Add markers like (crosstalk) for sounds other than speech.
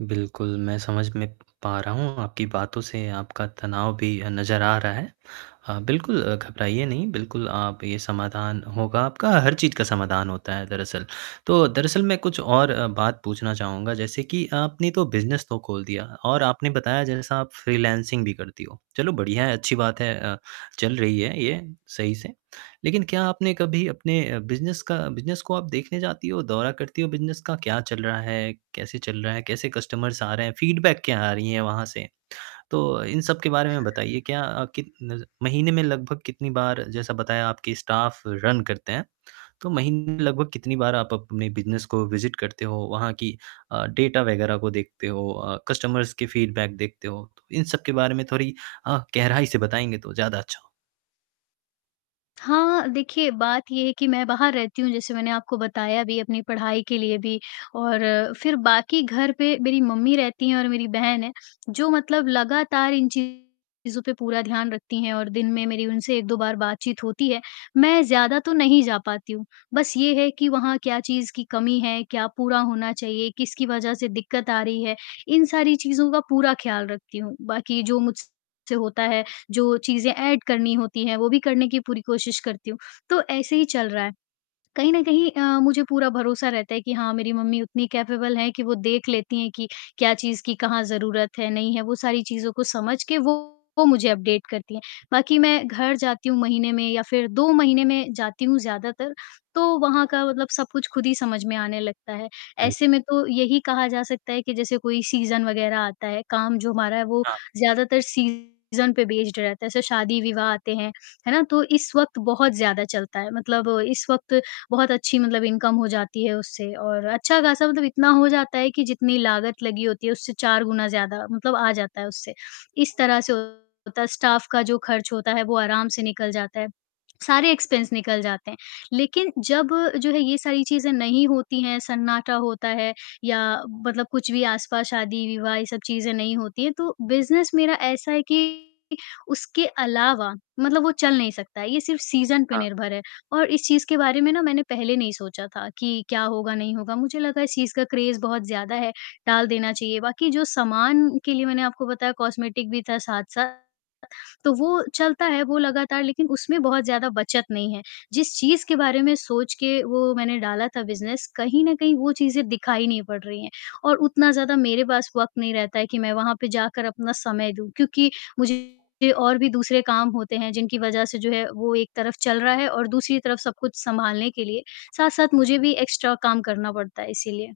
बिल्कुल मैं समझ में पा रहा हूँ, आपकी बातों से आपका तनाव भी अ, नज़र आ रहा है। हाँ, बिल्कुल अ, घबराइए नहीं, बिल्कुल आप ये समाधान होगा आपका, हर चीज़ का समाधान होता है दरअसल। तो दरअसल मैं कुछ और अ, बात पूछना चाहूँगा जैसे कि आपने तो बिज़नेस तो खोल दिया और आपने बताया जैसा आप फ्रीलानसिंग भी करती हो। चलो बढ़िया है, अच्छी बात है अ, चल रही है ये सही से, लेकिन क्या आपने कभी अपने अ, बिज़नेस का बिज़नेस को आप देखने जाती हो, दौरा करती हो बिज़नेस का, क्या चल रहा है, कैसे चल रहा है, कैसे कस्टमर्स आ रहे हैं, फ़ीडबैक क्या आ रही है वहाँ से? (smacks lips) तो इन सबके बारे में बताइए क्या अ, कित नज़ महीने में लगभग कितनी बार, जैसा बताया आपके स्टाफ रन करते हैं, तो महीने में लगभग कितनी बार आप अपने बिज़नेस को विज़िट करते हो, वहाँ की अ, डेटा वग़ैरह को देखते हो, अ, कस्टमर्स की फ़ीडबैक देखते हो? इन सबके बारे में थोड़ी अ, गहराई से बताएंँगे तो ज़्यादा अच्छा हो हाँ, देखिए बात ये है कि मैं बाहर रहती हूँ, जैसे मैंने आपको बताया भी अपनी पढ़ाई के लिए भी और फिर बाकी घर पे मेरी मम्मी रहती हैं और मेरी बहन है जो मतलब लगातार इन चीज़ों पर पूरा ध्यान रखती हैं और दिन में मेरी उनसे 1-2 बार बातचीत होती है, मैं ज़्यादा तो नहीं जा पाती हूँ, बस ये है कि वहाँ क्या चीज़ की कमी है, क्या पूरा होना चाहिए, किसकी वज़ह से दिक्कत आ रही है, इन सारी चीज़ों का पूरा ख्याल रखती हूँ, बाकी जो मुझसे होता है, जो चीजें एड करनी होती हैं, वो भी करने की पूरी कोशिश करती हूँ, तो ऐसे ही चल रहा है। कहीं न कहीं अ, मुझे पूरा भरोसा रहता है कि हाँ, मेरी मम्मी उतनी कैपेबल हैं कि वो देख लेती हैं कि क्या चीज़ की कहाँ ज़रूरत है, नहीं है, वो सारी चीज़ों को समझ के वो मुझे अपडेट करती हैं, बाकी मैं घर जाती हूँ महीने में या फिर 2 महीने में जाती हूँ ज्यादातर, तो वहाँ का मतलब सब कुछ खुद ही समझ में आने लगता है, ऐसे में तो यही कहा जा सकता है कि जैसे कोई सीज़न वग़ैरह आता है, काम जो हमारा है वो हाँ। ज़्यादातर सीज़न पे बेस्ड रहता है, जैसे शादी-विवाह आते हैं, है ना? तो इस वक़्त बहुत ज़्यादा चलता है, मतलब इस वक़्त बहुत अच्छी मतलब इनकम हो जाती है उससे और अच्छा खासा मतलब इतना हो जाता है कि जितनी लागत लगी होती है उससे 4 गुना ज़्यादा मतलब आ जाता है उससे, इस तरह से होता है। स्टाफ का जो खर्च होता है वो आराम से निकल जाता है, (smacks lips) सारे इक्स्पेन्स निकल जाते हैं, लेकिन जब जो है ये सारी चीजें नहीं होती हैं, सन्नाटा होता है या मतलब कुछ भी आसपास शादी-विवाह ये सब चीजें नहीं होती हैं, तो बिज़नेस मेरा ऐसा है कि उसके अलावा मतलब वो चल नहीं सकता है, ये सिर्फ़ सीज़न पे हाँ। निर्भर है और इस चीज़ के बारे में ना मैंने पहले नहीं सोचा था कि क्या होगा, नहीं होगा, मुझे लगा इस चीज़ का क्रेज़ बहुत ज़्यादा है, टाल देना चाहिए, बाकी जो सामान के लिए मैंने आपको बताया कॉस्मेटिक भी था साथ-साथ, तो वो हाँ। चलता है वो लगातार लेकिन उसमें बहुत ज़्यादा बचत नहीं है, जिस चीज़ के बारे में सोच के वो मैंने डाला था बिज़नेस, कहीं न कहीं वो चीज़ें दिखाई नहीं पड़ रही हैं और उतना ज़्यादा मेरे पास वक़्त नहीं रहता है कि मैं वहाँ पे जाकर अपना समय दूँ क्योंकि मुझे और भी दूसरे काम होते हैं जिनकी वज़ह से जो है वो एक तरफ चल रहा है और दूसरी तरफ सब कुछ सँभालने के लिए साथ-साथ मुझे भी एक्स्ट्रा काम करना पड़ता है इसीलिए।